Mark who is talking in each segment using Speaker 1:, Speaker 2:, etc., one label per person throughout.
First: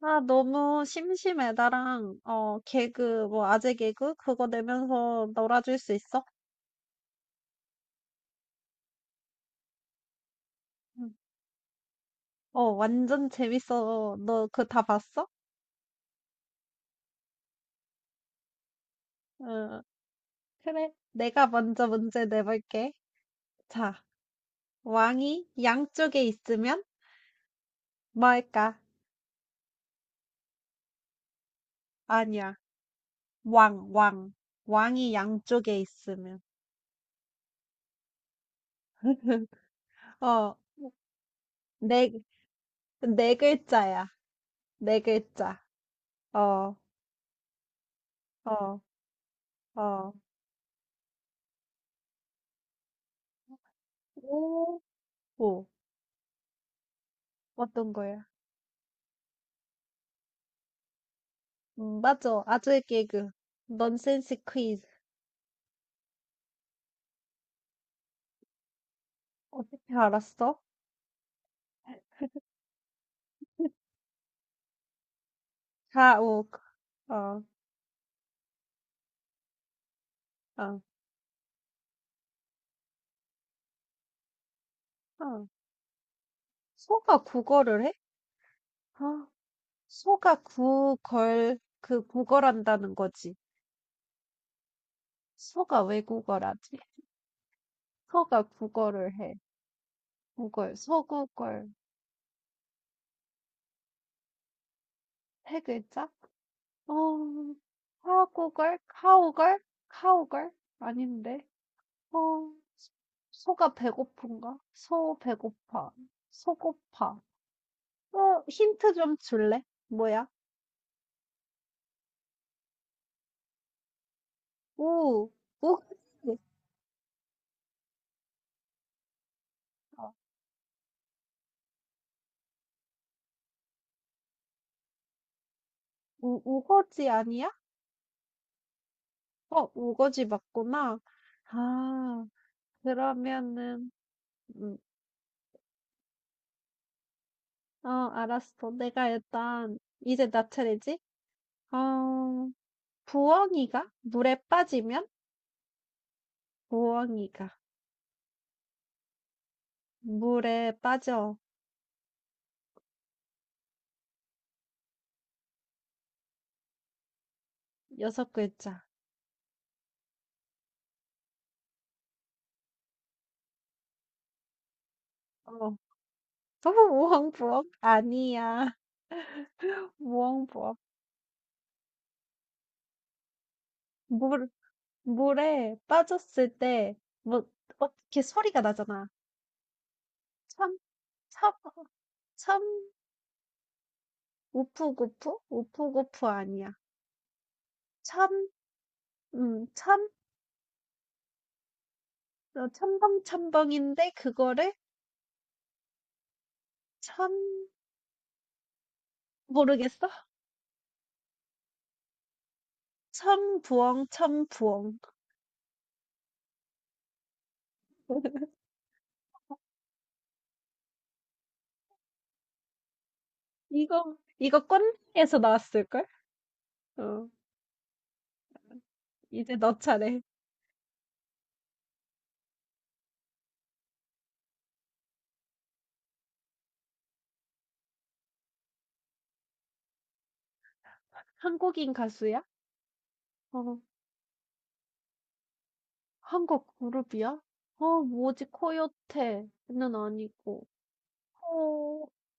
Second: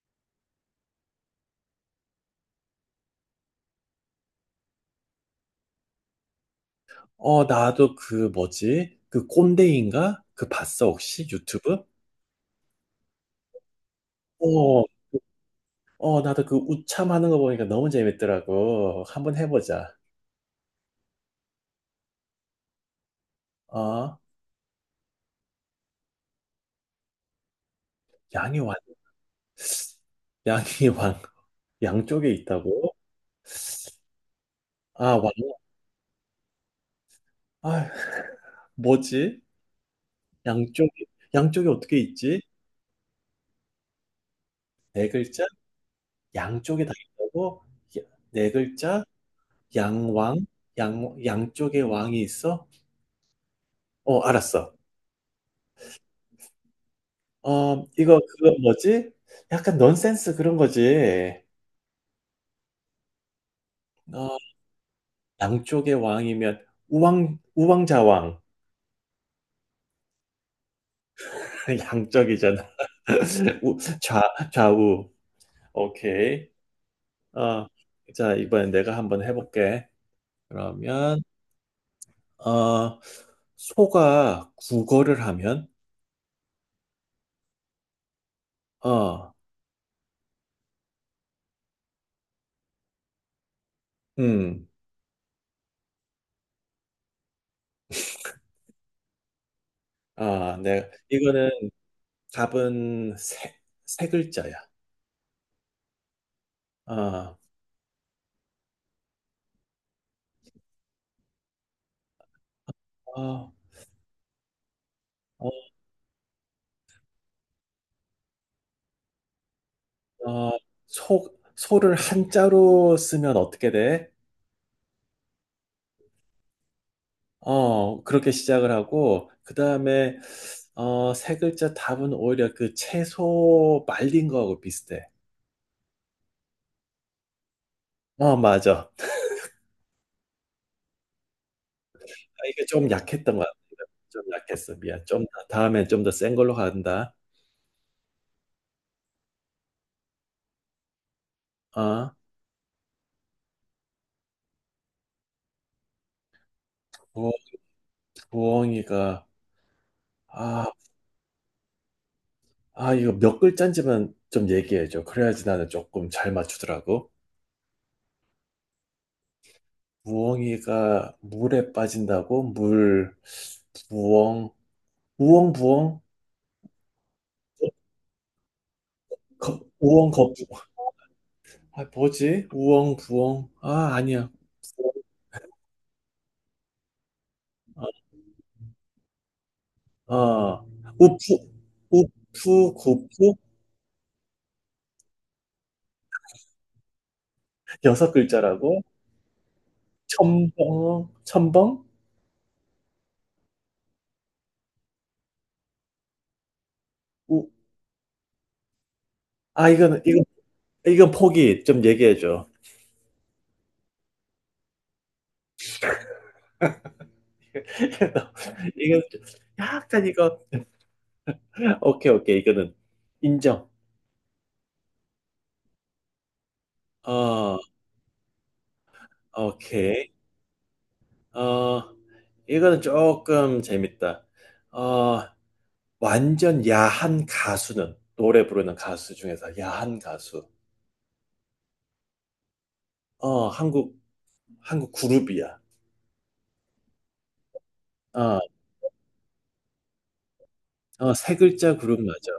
Speaker 1: 아, 너무 심심해. 나랑, 개그, 뭐, 아재 개그? 그거 내면서 놀아줄 수 있어?
Speaker 2: 나도 그 뭐지? 그 꼰대인가? 그 봤어,
Speaker 1: 응.
Speaker 2: 혹시? 유튜브?
Speaker 1: 완전 재밌어. 너 그거 다
Speaker 2: 어,
Speaker 1: 봤어?
Speaker 2: 나도 그 우참 하는 거 보니까 너무 재밌더라고. 한번
Speaker 1: 응.
Speaker 2: 해보자.
Speaker 1: 그래. 내가 먼저 문제 내볼게. 자,
Speaker 2: 어,
Speaker 1: 왕이 양쪽에 있으면
Speaker 2: 양이
Speaker 1: 뭘까?
Speaker 2: 왕, 양이 왕, 양쪽에
Speaker 1: 아니야.
Speaker 2: 있다고?
Speaker 1: 왕, 왕. 왕이
Speaker 2: 아, 왕,
Speaker 1: 양쪽에 있으면.
Speaker 2: 아, 뭐지?
Speaker 1: 어,
Speaker 2: 양쪽에, 양쪽에 어떻게
Speaker 1: 네,
Speaker 2: 있지?
Speaker 1: 네 글자야. 네
Speaker 2: 네 글자?
Speaker 1: 글자. 어,
Speaker 2: 양쪽에 다 있다고? 야- 네
Speaker 1: 어,
Speaker 2: 글자?
Speaker 1: 어.
Speaker 2: 양왕? 양쪽에 왕이 있어? 알았어.
Speaker 1: 오, 오. 어떤
Speaker 2: 이거
Speaker 1: 거야?
Speaker 2: 그거 뭐지? 약간 넌센스 그런 거지.
Speaker 1: 맞아. 아재 개그. 넌센스
Speaker 2: 어
Speaker 1: 퀴즈.
Speaker 2: 양쪽의 왕이면 우왕좌왕.
Speaker 1: 어떻게 알았어?
Speaker 2: 양쪽이잖아. 우 좌 좌우.
Speaker 1: 자, 오,
Speaker 2: 오케이.
Speaker 1: 아,
Speaker 2: 어. 자, 이번엔 내가 한번 해볼게.
Speaker 1: 아,
Speaker 2: 그러면 어 소가 국어를
Speaker 1: 아.
Speaker 2: 하면?
Speaker 1: 소가 국어를 해? 아,
Speaker 2: 어
Speaker 1: 소가 구걸, 그 구걸한다는 거지.
Speaker 2: 음.
Speaker 1: 소가 왜 구걸하지? 소가 국어를 해.
Speaker 2: 아,
Speaker 1: 구걸,
Speaker 2: 네. 이거는
Speaker 1: 소구걸.
Speaker 2: 답은 세 글자야.
Speaker 1: 세 글자? 어,
Speaker 2: 어,
Speaker 1: 사구걸? 카오걸? 카오걸? 아닌데. 어,
Speaker 2: 어,
Speaker 1: 소가 배고픈가? 소
Speaker 2: 어,
Speaker 1: 배고파. 소고파. 어, 힌트 좀 줄래? 뭐야?
Speaker 2: 어, 소를 한자로 쓰면 어떻게 돼?
Speaker 1: 우, 우거지.
Speaker 2: 그렇게 시작을 하고, 그
Speaker 1: 어,
Speaker 2: 다음에, 세 글자 답은 오히려 그 채소 말린 거하고 비슷해.
Speaker 1: 우, 우거지 아니야?
Speaker 2: 맞아.
Speaker 1: 어, 우거지 맞구나. 아,
Speaker 2: 아, 이게 좀 약했던 것 같아.
Speaker 1: 그러면은,
Speaker 2: 좀 약했어.
Speaker 1: 음,
Speaker 2: 미안. 좀, 다음엔 좀 더 센 걸로 간다.
Speaker 1: 어, 알았어. 내가 일단, 이제 나 차례지?
Speaker 2: 어,
Speaker 1: 어, 부엉이가? 물에 빠지면?
Speaker 2: 부,
Speaker 1: 부엉이가.
Speaker 2: 부엉이가. 아,
Speaker 1: 물에 빠져.
Speaker 2: 아, 이거 몇 글자인지만 좀 얘기해줘. 그래야지 나는 조금 잘 맞추더라고.
Speaker 1: 여섯 글자.
Speaker 2: 부엉이가 물에 빠진다고? 물, 부엉, 우엉,
Speaker 1: 어,
Speaker 2: 부엉?
Speaker 1: 우엉부엉? 아니야.
Speaker 2: 우엉, 거푸.
Speaker 1: 우엉부엉.
Speaker 2: 아, 뭐지? 우엉, 부엉. 아, 아니야.
Speaker 1: 물, 물에 빠졌을 때 뭐 어떻게 소리가 나잖아.
Speaker 2: 아, 어.
Speaker 1: 참,
Speaker 2: 우프
Speaker 1: 참,
Speaker 2: 우프
Speaker 1: 참,
Speaker 2: 고프
Speaker 1: 우프구프? 우프구프 아니야.
Speaker 2: 여섯
Speaker 1: 참,
Speaker 2: 글자라고?
Speaker 1: 참,
Speaker 2: 첨벙, 첨벙?
Speaker 1: 어, 첨벙첨벙인데 그거를 참
Speaker 2: 우, 아, 이거는,
Speaker 1: 모르겠어?
Speaker 2: 이거, 이건 포기. 좀 얘기해줘.
Speaker 1: 참부엉, 참부엉.
Speaker 2: 이거, 약간 이거, 오케이, 오케이. 이거는 인정.
Speaker 1: 이거, 이거 꼰대에서 나왔을걸? 어,
Speaker 2: 어,
Speaker 1: 이제 너
Speaker 2: 오케이.
Speaker 1: 차례.
Speaker 2: 어, 이거는 조금 재밌다. 어, 완전 야한 가수는, 노래 부르는 가수 중에서 야한 가수.
Speaker 1: 한국인 가수야?
Speaker 2: 어,
Speaker 1: 어,
Speaker 2: 한국, 한국 그룹이야.
Speaker 1: 한국 그룹이야?
Speaker 2: 어,
Speaker 1: 뭐지, 코요테는 아니고.
Speaker 2: 세 글자 그룹
Speaker 1: 어,
Speaker 2: 맞아.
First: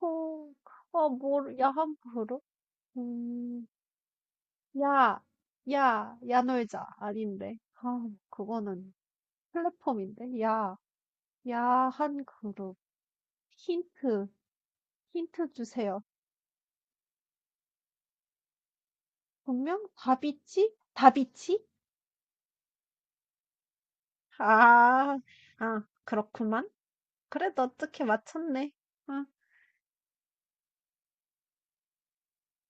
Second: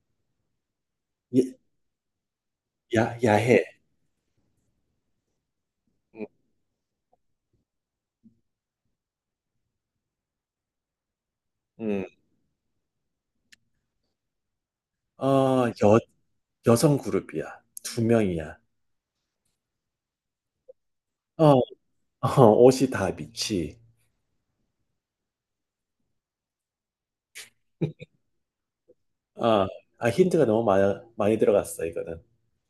Speaker 1: 어. 아
Speaker 2: 예-
Speaker 1: 뭘 야한 그룹?
Speaker 2: 야해.
Speaker 1: 음. 야. 야.
Speaker 2: 음,
Speaker 1: 야 놀자. 아닌데. 아, 그거는 플랫폼인데. 야.
Speaker 2: 음.
Speaker 1: 야한 그룹. 힌트. 힌트
Speaker 2: 어, 여,
Speaker 1: 주세요.
Speaker 2: 여성 그룹이야. 두 명이야.
Speaker 1: 분명 다비치?
Speaker 2: 어,
Speaker 1: 다비치?
Speaker 2: 옷이 다 미치.
Speaker 1: 아. 아, 그렇구만. 그래도 어떻게 맞췄네. 아,
Speaker 2: 어, 아, 힌트가 너무 많이 들어갔어, 이거는.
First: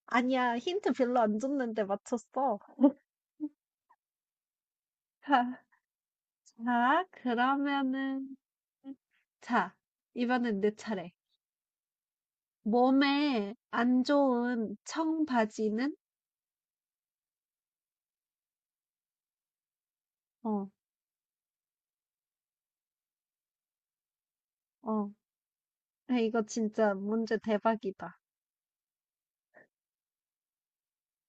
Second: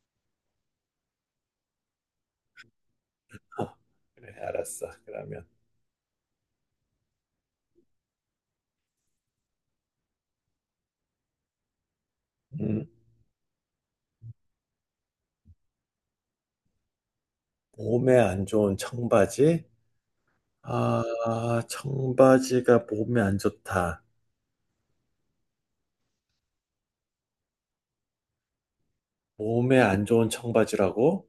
Speaker 1: 아니야. 힌트 별로 안 줬는데 맞췄어.
Speaker 2: 어, 그래, 알았어. 그러면.
Speaker 1: 자, 자, 그러면은 자, 이번엔 내 차례.
Speaker 2: 음,
Speaker 1: 몸에 안 좋은 청바지는?
Speaker 2: 몸에 안 좋은 청바지.
Speaker 1: 어,
Speaker 2: 아, 청바지가 몸에 안 좋다.
Speaker 1: 어. 야, 이거 진짜 문제 대박이다.
Speaker 2: 몸에 안 좋은 청바지라고?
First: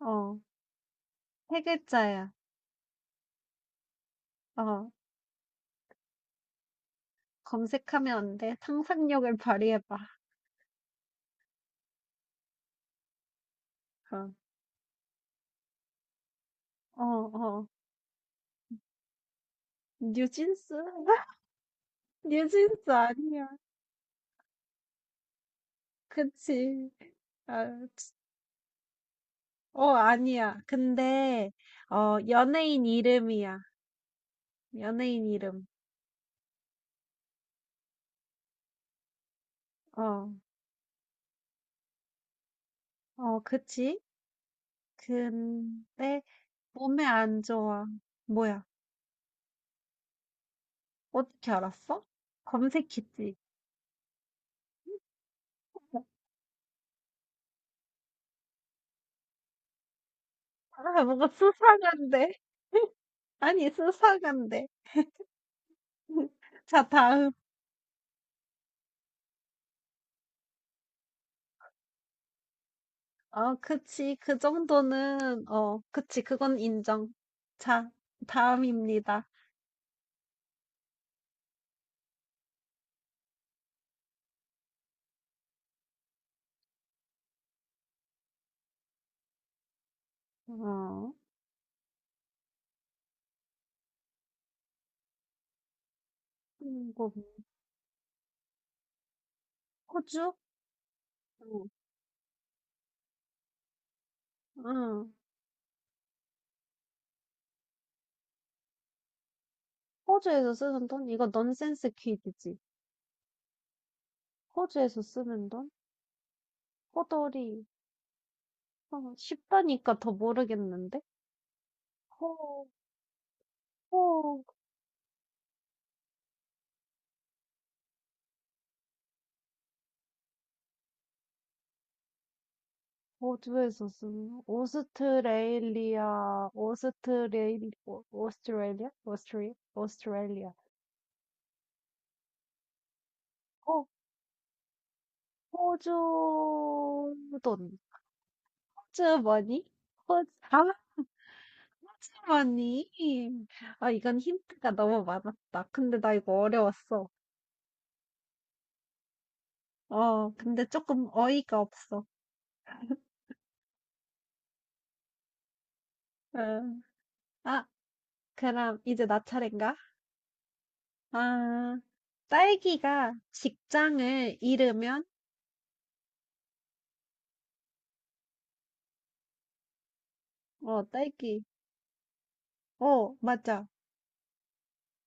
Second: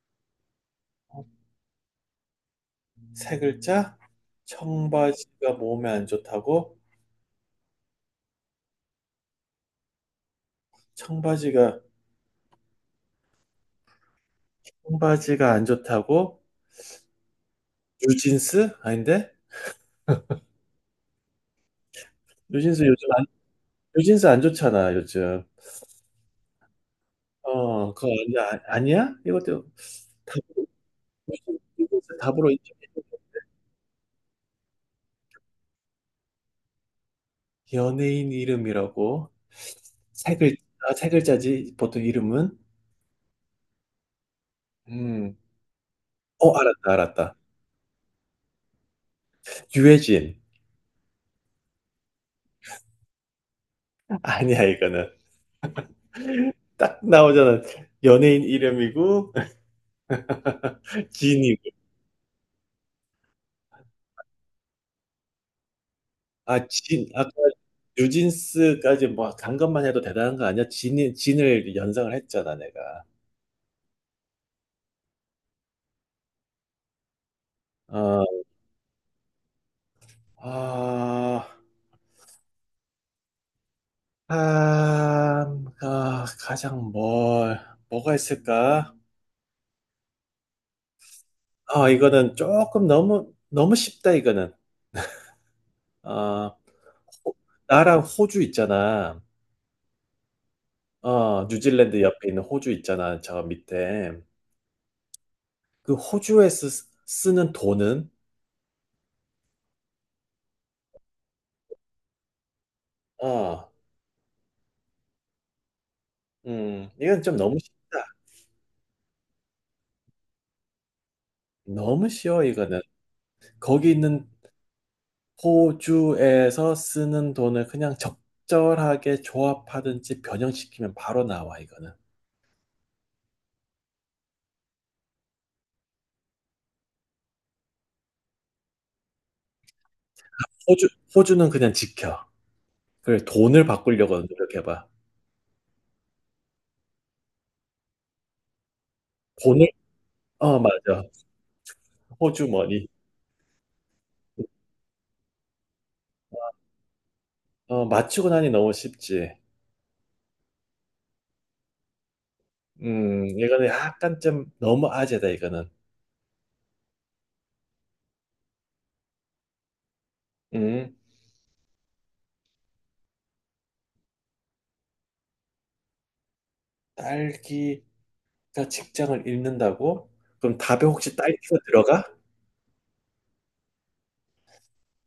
Speaker 1: 어, 세 글자야.
Speaker 2: 세 글자?
Speaker 1: 어,
Speaker 2: 청바지가 몸에 안 좋다고?
Speaker 1: 검색하면 안 돼. 상상력을 발휘해봐.
Speaker 2: 청바지가,
Speaker 1: 어,
Speaker 2: 청바지가 안 좋다고?
Speaker 1: 어, 어.
Speaker 2: 뉴진스? 아닌데?
Speaker 1: 뉴진스?
Speaker 2: 뉴진스
Speaker 1: 뉴진스
Speaker 2: 요즘 안,
Speaker 1: 아니야.
Speaker 2: 뉴진스 안 좋잖아, 요즘.
Speaker 1: 그치. 아,
Speaker 2: 그거
Speaker 1: 치-
Speaker 2: 아니야? 아니야? 이것도
Speaker 1: 어,
Speaker 2: 답,
Speaker 1: 아니야. 근데,
Speaker 2: 뉴진스 답으로 인정.
Speaker 1: 연예인 이름이야. 연예인 이름.
Speaker 2: 연예인 이름이라고?
Speaker 1: 어,
Speaker 2: 세 글자, 세 글자지, 보통 이름은?
Speaker 1: 어, 그치?
Speaker 2: 음,
Speaker 1: 근데,
Speaker 2: 알았다,
Speaker 1: 몸에
Speaker 2: 알았다.
Speaker 1: 안 좋아. 뭐야?
Speaker 2: 유해진.
Speaker 1: 어떻게 알았어? 검색했지.
Speaker 2: 아니야, 이거는. 딱 나오잖아. 연예인 이름이고,
Speaker 1: 아, 뭔가
Speaker 2: 진이고.
Speaker 1: 수상한데? 아니, 수상한데.
Speaker 2: 아,
Speaker 1: 자, 다음.
Speaker 2: 아까 뉴진스까지 뭐 간 것만 해도 대단한 거 아니야? 진을 연상을 했잖아, 내가.
Speaker 1: 어, 그치. 그 정도는, 어, 그치. 그건 인정. 자,
Speaker 2: 어,
Speaker 1: 다음입니다.
Speaker 2: 아, 가장 뭐가 있을까?
Speaker 1: 어,
Speaker 2: 아, 이거는 조금 너무 쉽다, 이거는. 아,
Speaker 1: 이거,
Speaker 2: 호- 나랑 호주 있잖아.
Speaker 1: 호주? 응,
Speaker 2: 뉴질랜드 옆에 있는 호주 있잖아, 저 밑에.
Speaker 1: 응.
Speaker 2: 그 호주에서 쓰는 돈은?
Speaker 1: 호주에서 쓰는 돈? 이거 넌센스 퀴즈지.
Speaker 2: 어,
Speaker 1: 호주에서 쓰는 돈?
Speaker 2: 이건 좀
Speaker 1: 호돌이.
Speaker 2: 너무 쉽다.
Speaker 1: 어, 쉽다니까 더 모르겠는데?
Speaker 2: 너무 쉬워
Speaker 1: 호,
Speaker 2: 이거는. 거기 있는
Speaker 1: 호.
Speaker 2: 호주에서 쓰는 돈을 그냥 적절하게 조합하든지 변형시키면 바로 나와 이거는.
Speaker 1: 호주에서쓰는 오스트레일리아, 오스트레일, 오- 오스트레일리아? 오스트리, 오스트레일리아.
Speaker 2: 호주 호주는 그냥 지켜. 그래 돈을
Speaker 1: 어,
Speaker 2: 바꾸려고 노력해봐.
Speaker 1: 호주 돈. 호주 머니?
Speaker 2: 돈을
Speaker 1: 호주, 아,
Speaker 2: 어,
Speaker 1: 호주
Speaker 2: 맞아. 호주
Speaker 1: 머니.
Speaker 2: 머니.
Speaker 1: 아, 이건 힌트가 너무 많았다. 근데 나 이거 어려웠어.
Speaker 2: 맞추고 나니 너무 쉽지.
Speaker 1: 근데 조금 어이가 없어.
Speaker 2: 이거는 약간 좀 너무 아재다 이거는.
Speaker 1: 응. 아, 그럼 이제 나 차례인가?
Speaker 2: 음
Speaker 1: 아, 딸기가 직장을 잃으면,
Speaker 2: 딸기 딸기가 직장을 잃는다고? 그럼 답에 혹시
Speaker 1: 딸기.
Speaker 2: 딸기가 들어가?
Speaker 1: 어, 맞아.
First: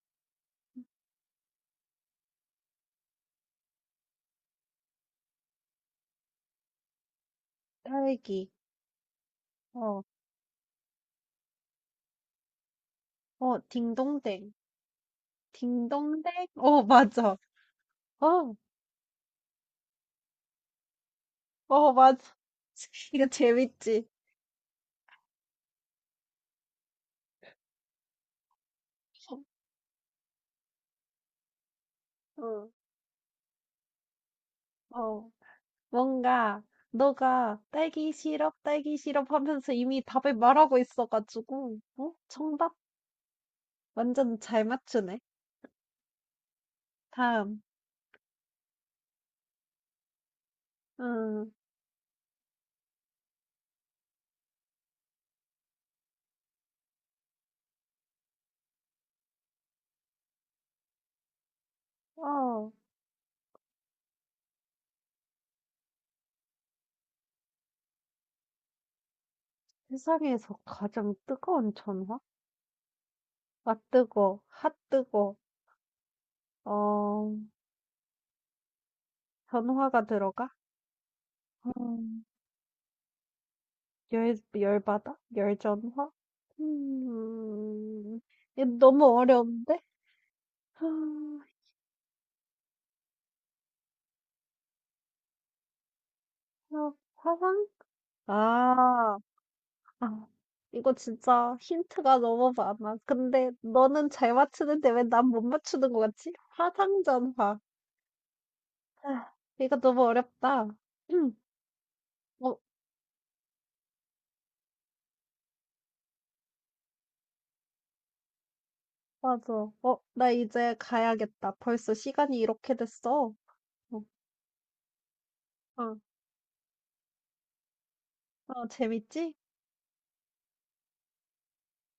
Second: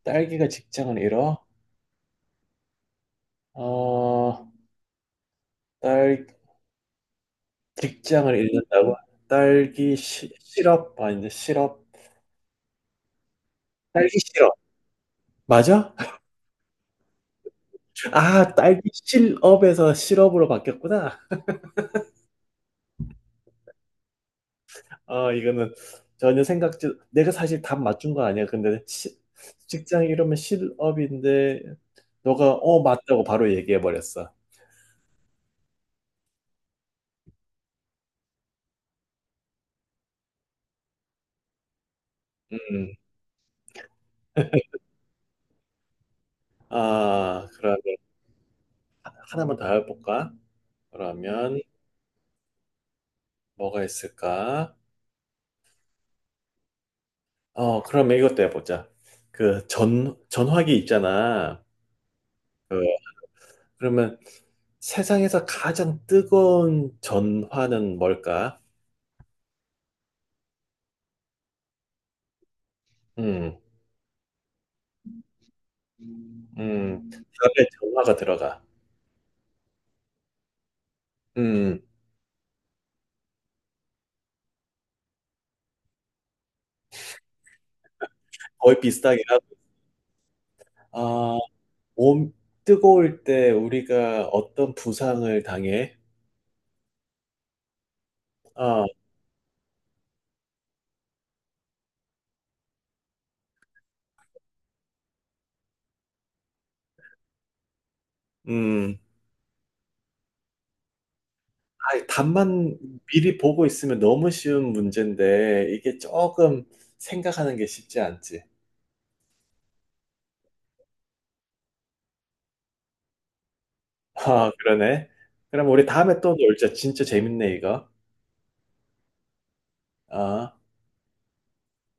Speaker 2: 딸기가 직장을 잃어? 어, 딸, 직장을
Speaker 1: 딸기.
Speaker 2: 잃는다고? 딸기
Speaker 1: 어,
Speaker 2: 실업? 아닌데, 실업?
Speaker 1: 어,
Speaker 2: 딸기 실업.
Speaker 1: 딩동댕.
Speaker 2: 맞아?
Speaker 1: 딩동댕? 어, 맞아. 어,
Speaker 2: 아, 딸기 실업에서 실업으로 바뀌었구나.
Speaker 1: 어, 맞아. 이거 재밌지?
Speaker 2: 이거는 전혀 생각지, 내가 사실 답 맞춘 거 아니야. 근데 직장 이러면 실업인데, 너가
Speaker 1: 어,
Speaker 2: 맞다고 바로 얘기해 버렸어.
Speaker 1: 어. 뭔가, 너가 딸기 시럽, 딸기 시럽 하면서 이미 답을 말하고 있어가지고, 어? 정답?
Speaker 2: 음.
Speaker 1: 완전 잘 맞추네.
Speaker 2: 아,
Speaker 1: 다음.
Speaker 2: 그러면 하나만 더 해볼까?
Speaker 1: 음,
Speaker 2: 그러면 뭐가 있을까? 그럼 이것도 해보자. 그 전화기 있잖아.
Speaker 1: 어,
Speaker 2: 그, 그러면 세상에서 가장 뜨거운 전화는 뭘까?
Speaker 1: 세상에서 가장 뜨거운 전화?
Speaker 2: 음,
Speaker 1: 아, 뜨거. 핫 뜨거. 어,
Speaker 2: 답에 전화가 들어가.
Speaker 1: 전화가 들어가?
Speaker 2: 음,
Speaker 1: 음. 열, 열받아? 열전화? 음, 이거
Speaker 2: 거의
Speaker 1: 너무
Speaker 2: 비슷하긴 하고.
Speaker 1: 어려운데?
Speaker 2: 아,
Speaker 1: 아,
Speaker 2: 몸 뜨거울 때 우리가 어떤 부상을 당해?
Speaker 1: 이거 화상?
Speaker 2: 아,
Speaker 1: 아, 아, 이거 진짜 힌트가 너무 많아. 근데 너는 잘 맞추는데 왜 난 못 맞추는 것 같지? 화상전화.
Speaker 2: 음,
Speaker 1: 아, 이거 너무 어렵다. 음, 어,
Speaker 2: 답만 미리 보고 있으면 너무 쉬운 문제인데 이게 조금 생각하는 게 쉽지 않지.
Speaker 1: 맞아. 어, 나 이제 가야겠다. 벌써 시간이 이렇게 됐어. 어,
Speaker 2: 아, 그러네. 그럼 우리
Speaker 1: 어,
Speaker 2: 다음에 또 놀자. 진짜 재밌네, 이거.
Speaker 1: 어, 재밌지?
Speaker 2: 아.